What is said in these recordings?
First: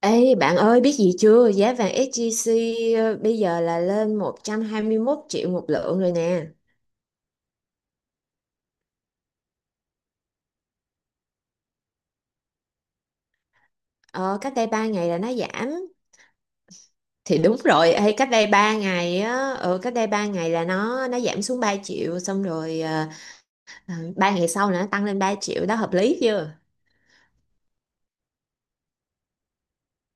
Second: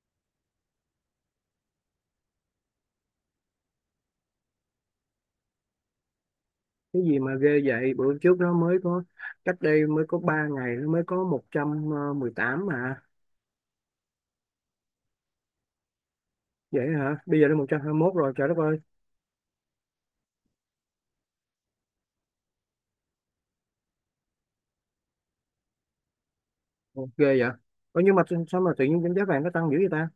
Ê bạn ơi, biết gì chưa? Giá vàng SJC bây giờ là lên 121 triệu một lượng rồi nè. Cái gì mà ghê vậy? Bữa trước nó mới có, cách đây mới có 3 ngày nó mới có 100 18 mà. Ờ, Cách đây 3 ngày là nó giảm. Vậy hả? Thì Bây giờ nó đúng một trăm hai rồi mươi ê, mốt Cách rồi, đây trời đất 3 ơi. ngày á, cách đây 3 ngày là nó giảm xuống 3 triệu xong rồi. 3 ngày sau là nó tăng lên 3 triệu đó, hợp lý chưa? Ồ, ghê vậy. Ủa, nhưng mà sao sao mà tự nhiên cái giá vàng nó tăng dữ vậy ta?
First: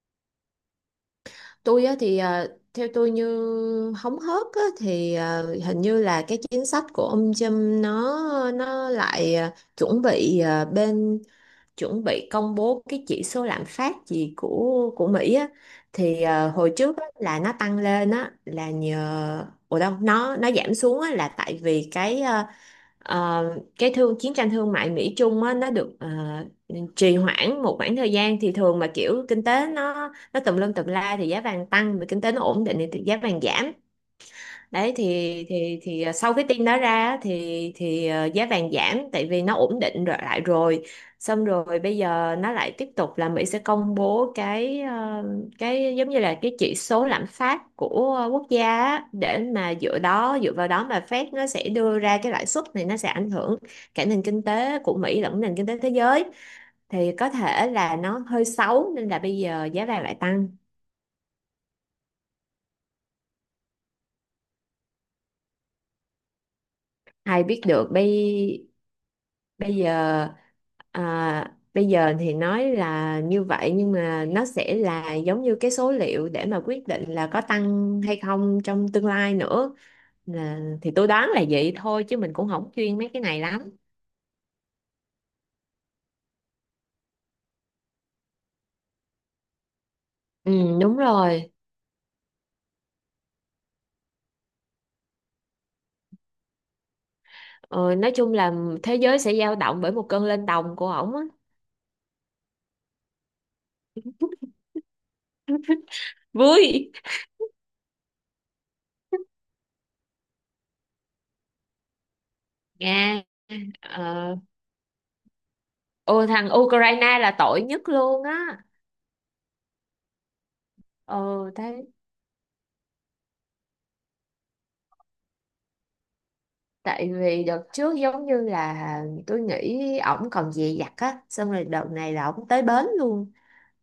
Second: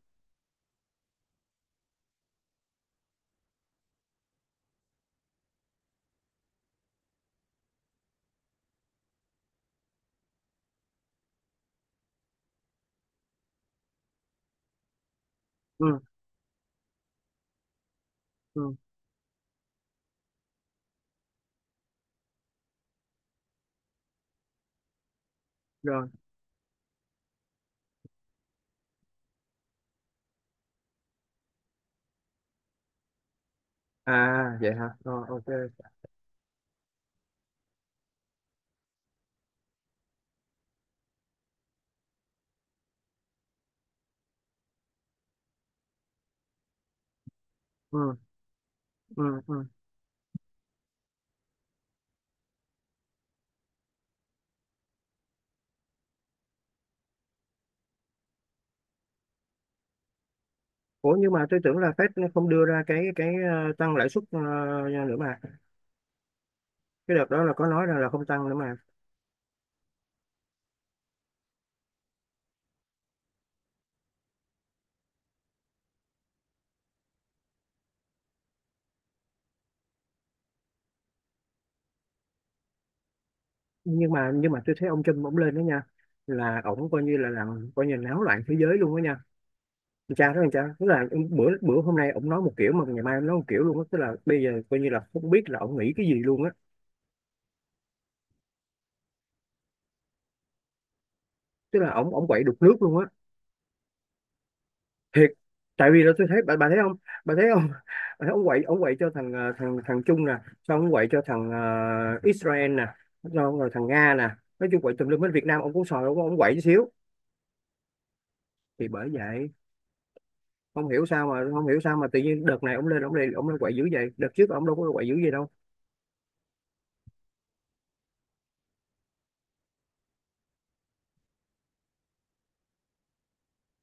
Tôi á, theo tôi như hóng hớt á, hình như là cái chính sách của ông Trump nó lại ờ, chuẩn bị ờ, bên chuẩn bị công bố cái chỉ số lạm phát gì của Mỹ á. Ừ. Hồi trước á, là nó tăng lên á là Ừ. nhờ ủa đâu nó giảm xuống á, là tại vì ờ, cái thương chiến tranh thương mại Mỹ Trung á, nó được Rồi. Trì hoãn một khoảng thời gian. Thì thường mà kiểu kinh tế nó tùm lum tùm la thì giá vàng tăng, mà kinh tế nó ổn định thì giá vàng giảm. À, vậy hả? Đấy, Rồi, thì ok. thì thì ờ, sau cái tin đó ra á, thì giá vàng giảm tại vì nó ổn định rồi lại rồi. Xong rồi bây giờ nó lại tiếp tục là Mỹ sẽ công bố cái giống như là cái chỉ số lạm phát Ừ. của quốc gia á, để Ừ. Ừ. mà dựa vào đó mà Fed nó sẽ đưa ra cái lãi suất, này nó sẽ ảnh hưởng cả nền kinh tế của Mỹ lẫn nền kinh tế thế giới, thì có thể là nó hơi xấu nên là bây giờ giá vàng lại tăng. Ủa nhưng mà tôi tưởng là Fed nó không đưa ra cái tăng lãi suất nữa mà. Cái đợt đó Ai là biết có nói được rằng là không tăng nữa bây mà. bây giờ à, bây giờ thì nói là như vậy, nhưng mà nó sẽ là giống như cái số liệu để mà quyết định là có tăng hay không trong tương lai nữa. Là, thì tôi đoán là vậy thôi chứ mình cũng không chuyên mấy cái này lắm. Nhưng mà tôi thấy ông Trump ổng lên đó nha, là ổng coi như là làm, coi như náo loạn thế giới luôn đó nha. Con trai đó, con trai, Ừ, tức đúng là bữa rồi. bữa hôm nay ổng nói một kiểu mà ngày mai ổng nói một kiểu luôn á, tức là bây giờ coi như là không biết là ổng nghĩ cái gì luôn á. Ờ, nói chung là thế giới sẽ dao động bởi một cơn lên đồng của ổng á. Tức là ổng ổng quậy đục nước luôn á, thiệt. Tại vì là tôi thấy bà thấy Vui. không, bà thấy không? Bà thấy ổng quậy, ổng quậy cho thằng thằng thằng Trung nè, xong ổng quậy cho thằng Israel nè, Nga. xong rồi thằng ờ, Nga nè. Nói chung quậy tùm lum, bên Việt Nam ổng cũng sòi, ổng Ô, ổng thằng quậy xíu. Ukraine là tội nhất luôn á. Thì bởi vậy. không hiểu sao mà Ờ. không hiểu Thế. sao mà tự nhiên đợt này ổng lên quậy dữ vậy, đợt trước ổng đâu có quậy dữ vậy đâu. Tại vì đợt trước giống như là tôi nghĩ ổng còn dè dặt á, xong rồi đợt này là ổng tới bến luôn,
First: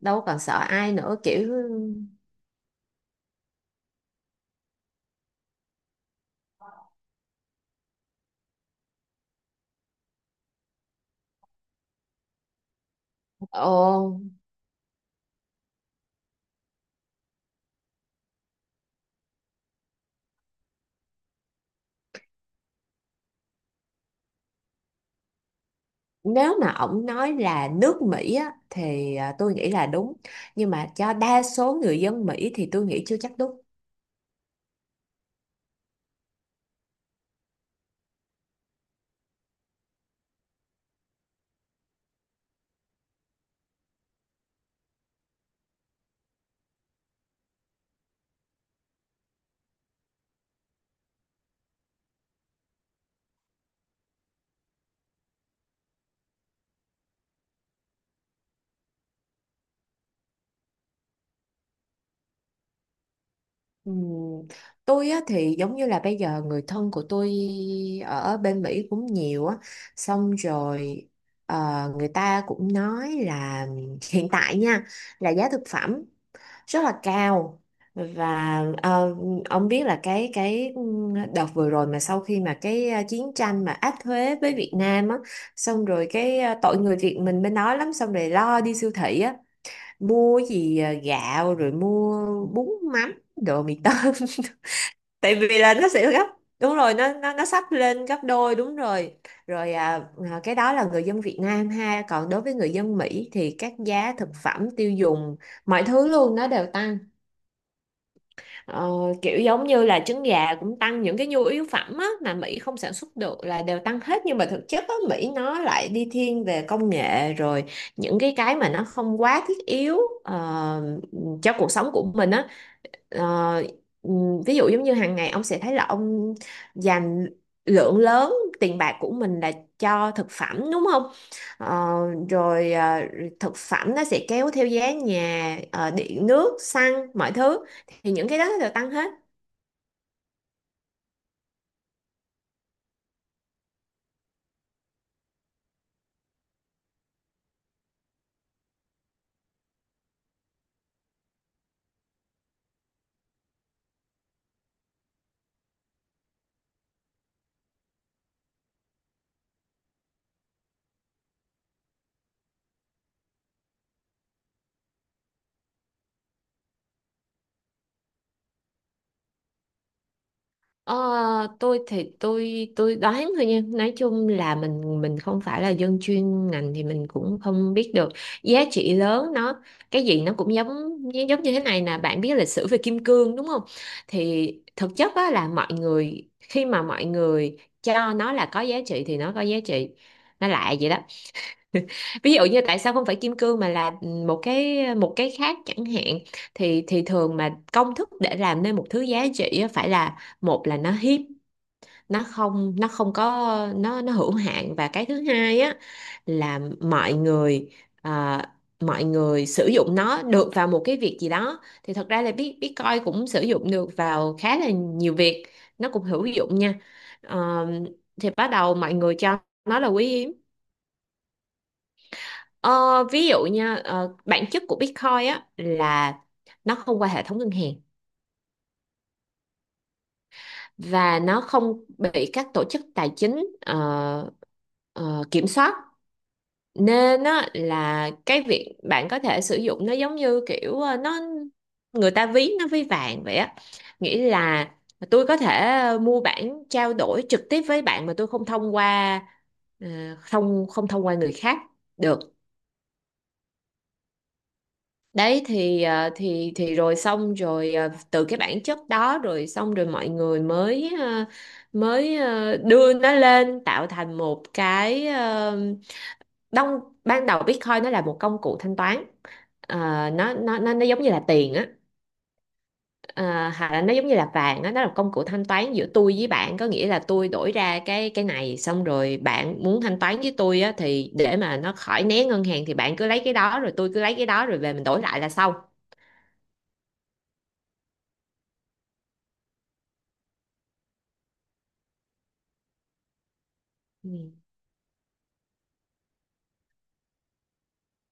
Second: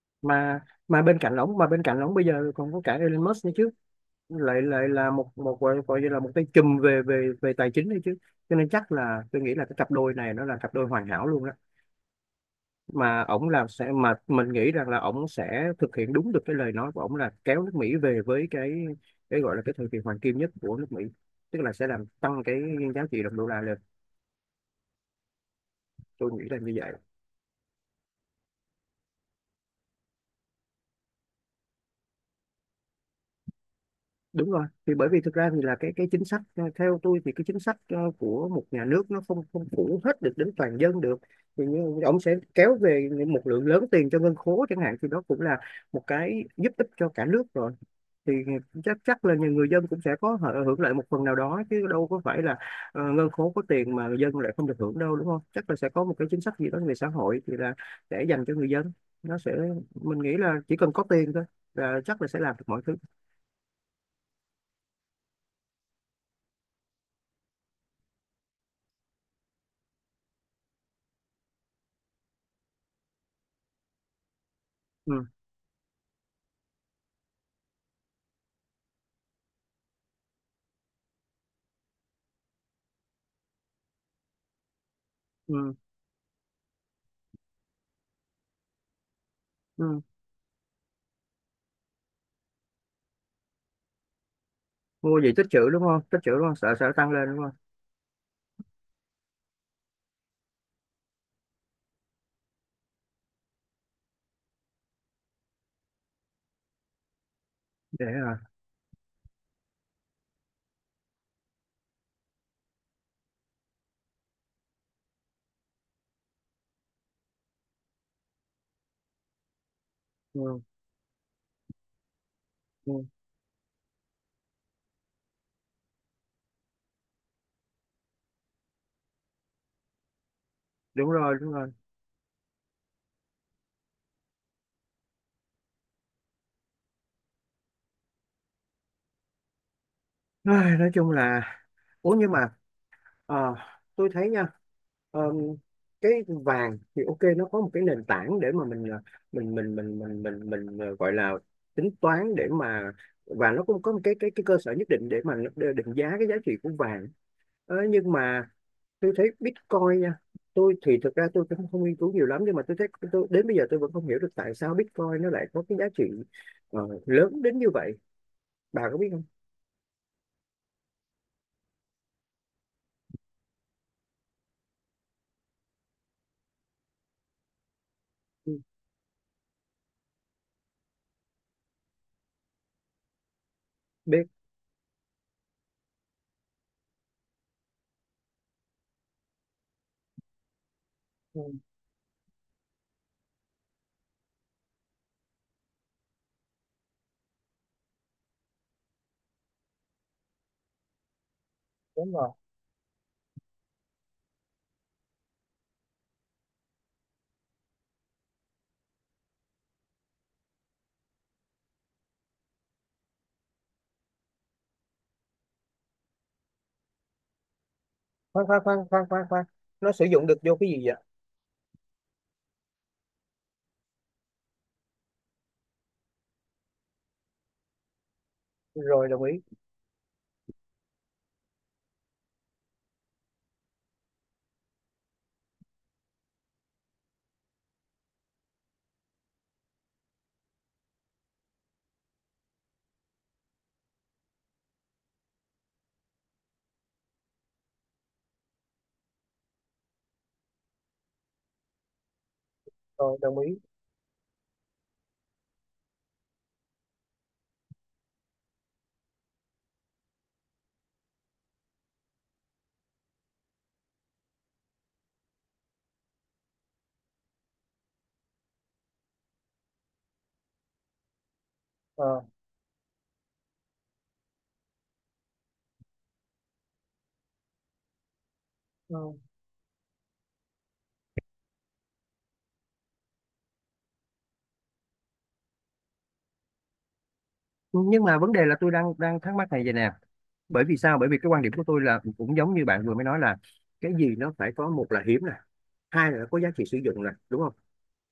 đâu còn sợ mà ai mà nữa bên cạnh kiểu. ổng mà bên cạnh ổng bây giờ còn có cả Elon Musk nữa chứ, lại lại là một một gọi gọi như là một cái chùm về về về tài chính đấy chứ. Cho nên chắc là tôi nghĩ là cái cặp đôi này nó là cặp đôi hoàn hảo luôn đó. Mà ổng làm sẽ, mà Ồ. mình nghĩ rằng là ổng sẽ thực hiện đúng được cái lời nói của ổng là kéo nước Mỹ về với cái gọi là cái thời kỳ hoàng kim nhất của nước Mỹ, tức là sẽ làm tăng cái giá trị đồng đô la lên. Tôi nghĩ là Nếu mà như vậy. ổng nói là nước Mỹ á thì tôi nghĩ là đúng, nhưng mà cho đa số người dân Mỹ thì tôi nghĩ chưa chắc đúng. Đúng rồi, thì bởi vì thực ra thì là cái chính sách theo tôi thì cái chính sách của một nhà nước nó không không phủ hết được đến toàn dân được. Thì như ông sẽ kéo về một lượng lớn tiền cho ngân khố chẳng hạn, thì đó cũng là một cái giúp ích cho cả nước rồi. Thì chắc chắc là nhà người dân cũng sẽ có hưởng lợi một phần nào đó chứ, đâu có phải là ngân khố có tiền mà người dân lại không được hưởng đâu, đúng không? Chắc là sẽ có một cái chính sách gì đó về xã hội thì là để dành cho người dân. Nó sẽ, mình nghĩ là chỉ cần có tiền thôi là chắc là sẽ làm được mọi thứ. Ừm, tôi á thì giống như là bây giờ người thân của tôi ở bên Mỹ cũng nhiều á. Xong rồi người ta cũng nói là hiện tại nha, Ừ. là giá thực phẩm rất là cao. Và ông biết là cái đợt vừa rồi mà sau khi mà chiến tranh mà áp thuế với Việt Nam á, Ừ. xong rồi tội người Việt mình bên đó lắm, xong rồi lo đi siêu thị á, Ừ. mua gì gạo rồi mua bún mắm đồ mì tôm. Mua gì Tại tích vì trữ là đúng nó không? sẽ Tích gấp, trữ đúng không, sợ đúng sợ rồi, tăng nó lên nó đúng nó không? sắp lên gấp đôi, đúng rồi. rồi à, cái đó là người dân Việt Nam ha, còn đối với người dân Mỹ thì các giá thực phẩm tiêu dùng mọi thứ luôn nó đều tăng. Để à. Ờ, kiểu giống như là trứng gà cũng tăng, những cái nhu yếu phẩm á, mà Mỹ không sản xuất được là đều tăng hết. Nhưng mà thực chất á, Mỹ nó lại đi thiên về công nghệ rồi, những cái mà nó không quá thiết yếu Ừ. ờ, cho cuộc sống của mình á. Ừ. Ờ, ví dụ giống như hàng ngày ông sẽ thấy là ông dành lượng lớn tiền bạc của mình là cho thực phẩm, đúng không? Đúng rồi, đúng rồi. Ờ, rồi thực phẩm nó sẽ kéo theo giá nhà, điện nước, xăng, mọi thứ, thì những cái đó nó đều tăng hết. Ai, nói chung là, ủa nhưng mà, ờ, tôi thấy nha, ờ, cái vàng thì ok, nó có một cái nền tảng để mà mình mình, gọi là tính toán để mà, và nó cũng có một cái cơ sở nhất định để mà nó định giá cái giá trị của vàng. Ờ, nhưng mà tôi thấy Bitcoin nha. Tôi thì thực ra tôi cũng không nghiên cứu nhiều lắm, nhưng mà tôi thấy, tôi đến bây giờ tôi vẫn không hiểu được tại sao Bitcoin nó lại có cái giá trị ờ, lớn đến như vậy. Bà có biết không? Ờ, tôi thì tôi đoán thôi nha, nói chung là mình không phải là dân chuyên ngành thì mình cũng không biết được Ừ, giá trị lớn nó cái gì. Nó cũng giống giống như thế này nè, bạn biết lịch sử về kim cương đúng không? biết. Thì thực chất á, là mọi người khi mà mọi người cho nó là có giá trị thì nó có giá trị, nó lại vậy đó. Ừ, Ví dụ như tại sao không phải kim cương mà là một cái khác chẳng hạn. Thì Thường mà công thức để làm nên một thứ giá trị á, phải là, một là nó hiếm, đúng rồi. Nó không có, nó hữu hạn. Và cái thứ hai á là mọi người à, mọi người sử dụng nó được vào một cái việc gì đó. Thì thật ra là Bitcoin cũng sử dụng được vào khá là nhiều việc, nó cũng hữu dụng nha. Ờ, thì Khoan bắt khoan đầu khoan mọi khoan người khoan cho khoan, nó là nó sử quý dụng hiếm. được vô cái gì vậy? Ờ, ví dụ nha, bản chất của Bitcoin á là nó không qua hệ thống ngân hàng, Rồi, đồng ý. và nó không bị các tổ chức tài chính kiểm soát. Nên á là cái việc bạn có thể sử dụng nó giống như kiểu nó, người ta ví nó ví vàng vậy á. Nghĩa là tôi có thể mua bản trao đổi trực tiếp với bạn mà tôi không thông qua, ờ, không không thông qua người khác được. Rồi, đồng ý. Đấy thì rồi xong rồi, từ cái bản chất đó rồi xong rồi mọi người mới đưa nó lên tạo thành đông. Ban đầu Bitcoin nó là một công cụ thanh toán. Ờ, nó giống như là tiền á. Ờ. Ờ, hoặc là nó giống như là vàng á, nó là công cụ thanh toán giữa tôi với bạn. Có nghĩa là tôi đổi ra cái này, xong Ờ, rồi bạn muốn thanh toán với tôi á thì để mà nó khỏi né ngân hàng thì bạn cứ lấy cái đó rồi tôi cứ lấy cái đó rồi về mình đổi lại là xong. nhưng mà vấn đề là tôi đang đang thắc mắc này vậy nè. Bởi vì sao? Bởi vì cái quan điểm của tôi là cũng giống như bạn vừa mới nói là, cái gì nó phải có, một là hiếm nè, hai là nó có giá trị sử dụng nè, đúng không?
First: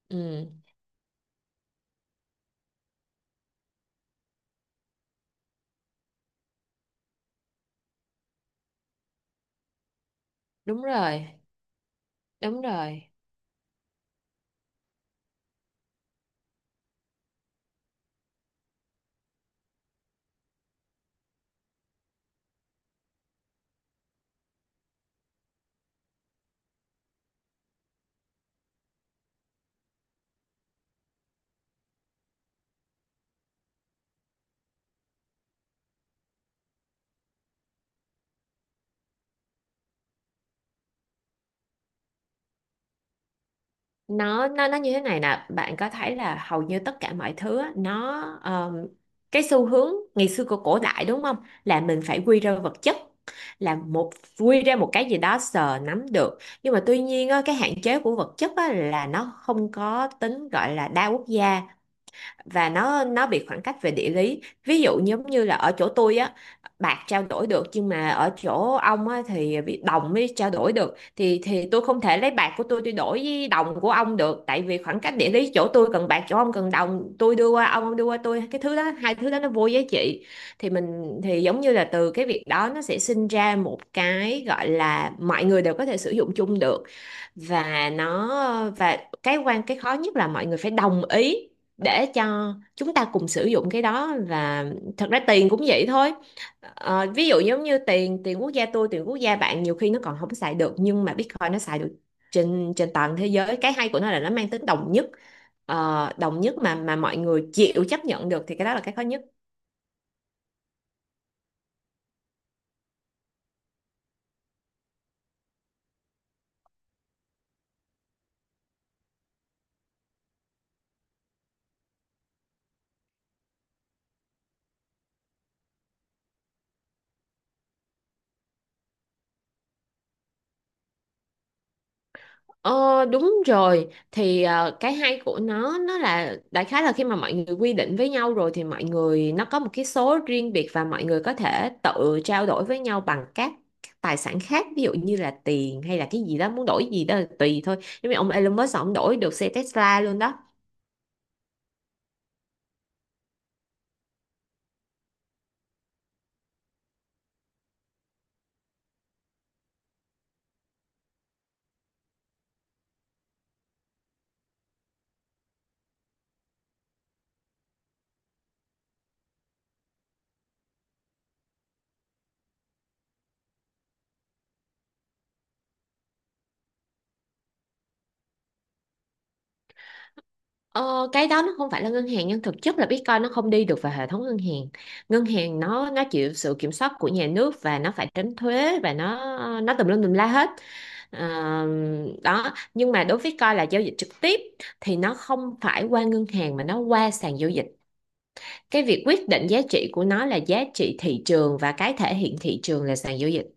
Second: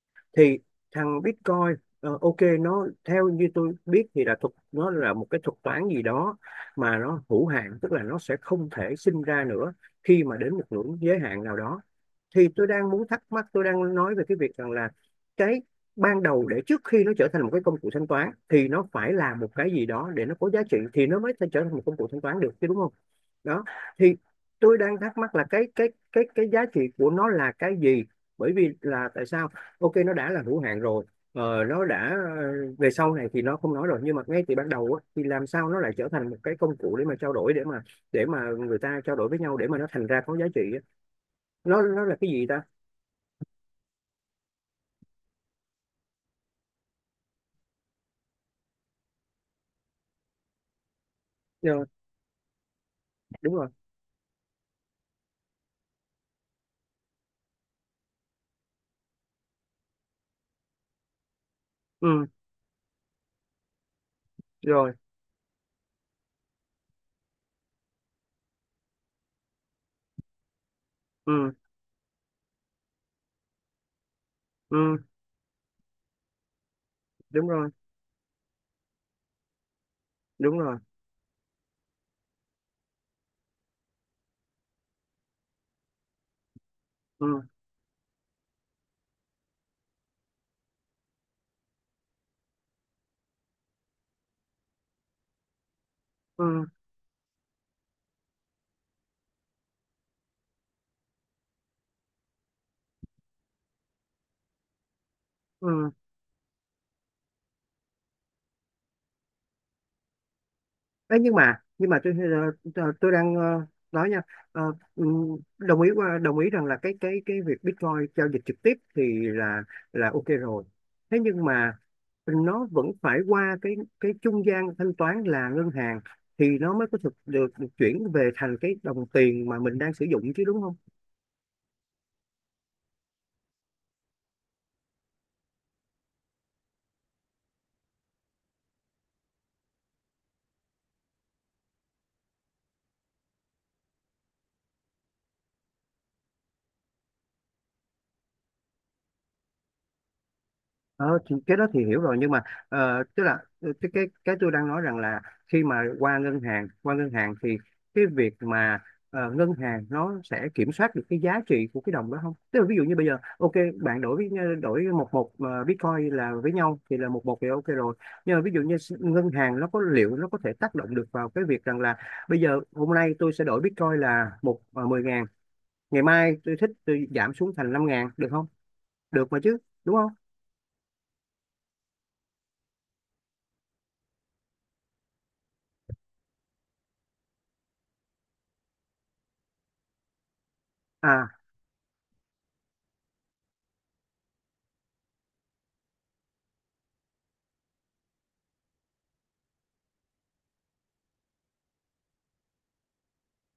Ừ, Thì thằng Bitcoin ok, nó theo như tôi biết thì là nó là một cái thuật toán gì đó mà nó hữu hạn, tức là nó sẽ không thể sinh ra nữa khi mà đến một đúng ngưỡng giới rồi, hạn nào đó. Thì đúng tôi đang muốn rồi. thắc mắc, tôi đang nói về cái việc rằng là cái ban đầu để, trước khi nó trở thành một cái công cụ thanh toán thì nó phải là một cái gì đó để nó có giá trị thì nó mới thể trở thành một công cụ thanh toán được chứ đúng không? Đó. Thì tôi đang thắc mắc là cái giá trị của nó là cái gì, bởi vì là tại sao ok nó đã là hữu hạn rồi, nó đã về sau này thì nó không nói rồi, nhưng mà ngay từ ban đầu á, thì làm sao nó lại trở thành một cái công cụ để mà trao đổi, để mà người ta trao đổi với nhau để mà nó thành ra có giá trị á. Nó là cái gì ta? Nó như thế này nè, bạn có thấy là hầu như tất cả mọi thứ á, nó cái xu hướng ngày xưa của cổ đại đúng không? Là Rồi. mình phải quy ra vật chất, Đúng rồi. là một, quy ra một cái gì đó sờ nắm được. Nhưng mà tuy nhiên á, cái hạn chế của vật chất á, là nó không có tính gọi là đa quốc gia, Ừ. và nó bị khoảng cách về địa lý. Ví Rồi. dụ giống như là ở chỗ tôi á bạc trao đổi được, nhưng mà ở chỗ ông á thì bị đồng mới trao đổi được, thì Ừ. thì tôi không thể lấy bạc của tôi đổi với đồng của ông được, tại vì Ừ. khoảng cách địa lý, chỗ tôi cần bạc chỗ ông cần đồng, tôi Đúng đưa qua rồi. Ông đưa qua tôi cái thứ đó, hai thứ đó nó vô giá trị. Đúng rồi. Thì giống như là từ cái việc đó nó sẽ sinh ra một cái gọi là mọi người đều có thể sử dụng chung được. Ừ. và nó và cái cái khó nhất là mọi người phải đồng ý để cho chúng ta cùng sử dụng cái đó. Và thật ra tiền cũng vậy thôi. Ừ. Ờ, ví dụ giống như tiền tiền quốc gia tôi, tiền quốc gia bạn, nhiều khi nó còn không xài được, nhưng mà Bitcoin nó xài được trên trên toàn thế giới. Cái hay của nó là nó mang tính đồng nhất. Ừ. Ờ, đồng nhất mà mọi người chịu chấp nhận được, thì cái đó là cái khó nhất. Ê, nhưng mà tôi đang nói nha. Ờ, ừ, đồng ý, qua đồng ý rằng là cái việc Bitcoin giao dịch trực tiếp thì là ok rồi. Thế nhưng mà nó vẫn phải qua cái trung gian thanh toán là ngân hàng thì nó mới có được chuyển về thành cái đồng tiền mà mình đang sử dụng chứ đúng không? Ờ, đúng rồi, cái hay của nó là đại khái là khi mà mọi người quy định với nhau rồi thì mọi người nó có một cái số riêng biệt, và mọi người có thể tự trao đổi với nhau bằng các tài sản khác, ví dụ như là tiền hay là cái gì đó, muốn đổi gì đó là tùy thôi. Giống như ông Elon Musk ông đổi được xe Tesla luôn đó. Ờ, thì cái đó thì hiểu rồi, nhưng mà tức là cái tôi đang nói rằng là, khi mà qua ngân hàng thì cái việc mà ngân hàng nó sẽ kiểm soát được cái giá trị của cái đồng đó không? Tức là ví dụ như bây giờ ok, bạn đổi một một Bitcoin là với nhau thì là một một thì ok rồi. Nhưng mà ví dụ như ngân hàng nó liệu nó có thể tác động được vào cái việc rằng là bây giờ hôm nay tôi sẽ đổi Bitcoin là một 10.000, ngày mai tôi thích tôi giảm xuống thành 5.000 được không? Được mà chứ, đúng không? Ờ, cái đó nó không phải là ngân hàng, nhưng thực chất là Bitcoin nó không đi được vào hệ thống ngân hàng. Ngân hàng nó chịu sự kiểm soát của nhà nước và nó phải tránh thuế và nó tùm lum tùm la hết. À Ờ, đó, nhưng mà đối với Bitcoin là giao dịch trực tiếp thì nó không phải qua ngân hàng mà nó qua sàn giao dịch. Cái việc quyết định giá trị của nó là giá trị thị trường, và cái thể hiện thị trường là sàn giao dịch.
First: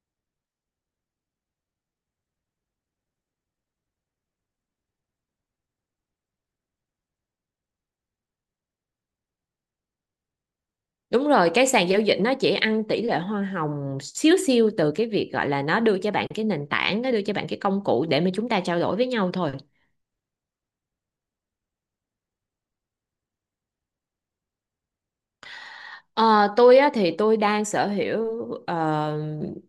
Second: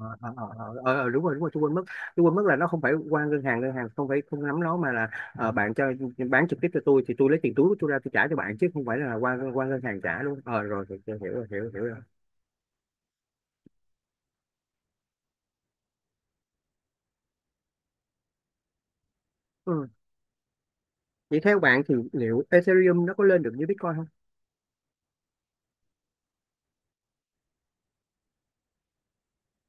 ờ, đúng rồi, đúng rồi. Tôi quên mất là nó không phải qua ngân hàng, ngân hàng không phải, không nắm nó mà là, bạn cho, bán trực tiếp cho tôi thì tôi lấy tiền túi của tôi ra tôi trả cho bạn chứ không phải là qua qua ngân hàng trả luôn. Ờ, rồi rồi, tôi Đúng hiểu rồi, rồi, cái hiểu hiểu sàn rồi. giao dịch nó chỉ ăn tỷ lệ hoa hồng xíu xiu từ cái việc gọi là nó đưa cho bạn cái nền tảng, nó đưa cho bạn cái công cụ để mà chúng ta trao đổi với nhau thôi. Ừ. Vậy theo bạn thì liệu Ethereum nó có lên được như Bitcoin không? Ờ, tôi á, thì tôi đang sở hữu ờ,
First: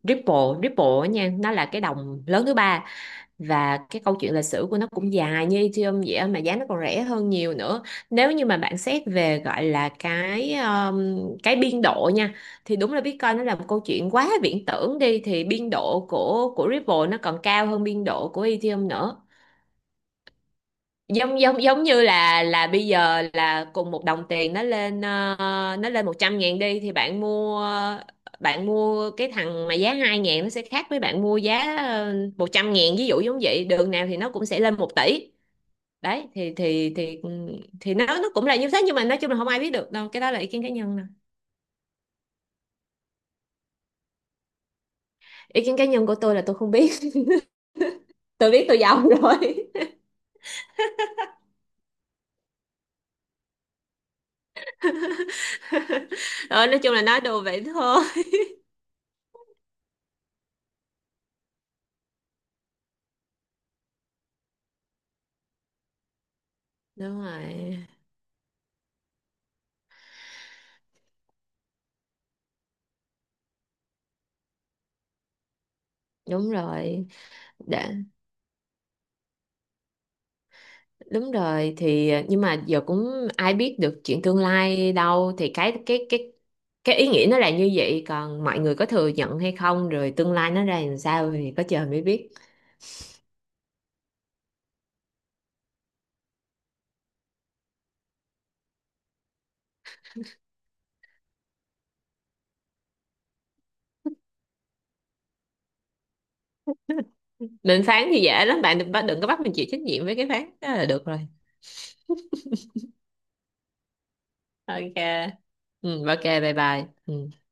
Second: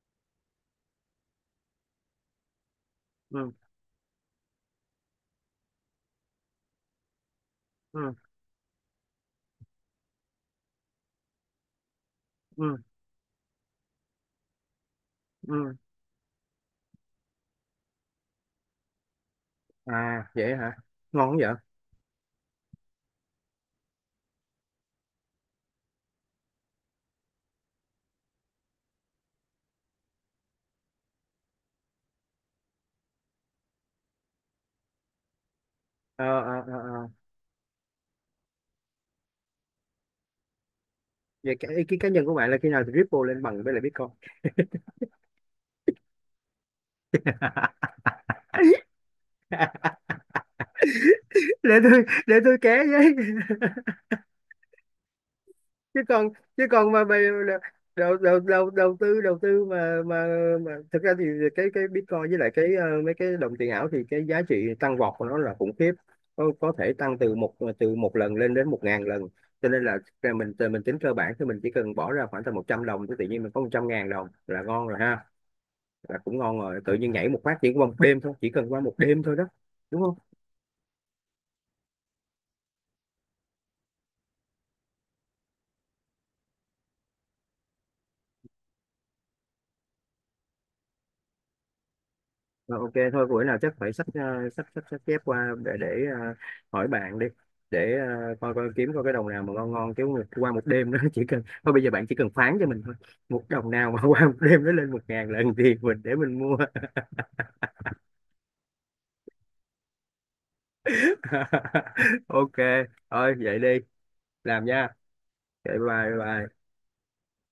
Ripple. Ripple á nha, nó là cái đồng lớn thứ ba, Ừ. và cái câu chuyện lịch sử của nó cũng dài như Ethereum vậy á, mà giá nó còn rẻ hơn nhiều nữa. Ừ. Nếu như mà bạn xét về gọi là cái biên độ nha, Ừ. thì đúng là Bitcoin nó là một câu chuyện quá viễn tưởng đi, thì biên Ừ. độ của Ripple nó còn cao hơn biên độ của Ethereum nữa. À, vậy hả? Ngon không Giống vậy? giống Giống như là bây giờ là cùng một đồng tiền nó lên nó lên 100 ngàn đi, thì bạn mua cái thằng mà giá 2 ngàn nó sẽ khác với bạn mua giá 100 ngàn. Ví dụ giống vậy, đường nào thì nó cũng sẽ lên 1 tỷ. ờ Đấy ờ thì ờ thì ờ. thì thì nó cũng là như thế, nhưng mà nói chung là không ai biết được đâu, cái đó là ý kiến cá nhân nè. Vậy cái ý kiến cá nhân của bạn là khi nào thì Ripple lên bằng với lại Bitcoin? Ý kiến cá nhân của tôi là tôi không biết. Tôi biết tôi giàu rồi. Để tôi ké với. chứ còn chứ Rồi, nói còn chung là mà mày nói đùa vậy thôi. đầu đầu đầu đầu tư mà thực ra thì cái Bitcoin với lại cái mấy cái đồng tiền ảo thì cái giá trị tăng vọt của nó là khủng khiếp, có thể tăng Đúng rồi, từ một lần lên đến 1.000 lần. Cho nên là ra mình tính cơ bản thì mình chỉ cần bỏ ra khoảng tầm 100 đồng thì tự nhiên mình có 100.000 đồng là ngon rồi ha. Là cũng đúng ngon rồi, tự rồi, nhiên nhảy một phát chỉ để. qua một đêm thôi, chỉ cần qua một đêm thôi đó, đúng không? Đúng rồi, nhưng mà giờ cũng ai biết được chuyện tương lai đâu, thì cái ý nghĩa nó là như vậy, còn mọi người có thừa nhận hay không, rồi tương lai nó ra làm sao thì có trời mới biết. Ờ, ok thôi, buổi nào chắc phải sách chép qua để ờ, hỏi bạn đi, để coi coi kiếm coi cái đồng nào mà ngon ngon, chứ mà qua một đêm đó chỉ cần thôi, bây giờ bạn chỉ cần phán cho mình thôi, một đồng nào mà qua một đêm nó lên 1.000 lần thì mình để mình mua. Định phán thì dễ lắm, bạn đừng đừng có bắt mình chịu trách nhiệm với cái phán đó là được rồi. Ok, thôi vậy đi, làm nha. Ok. Okay, Ừ, bye. Bye ok, bye bye. bye. Ừ.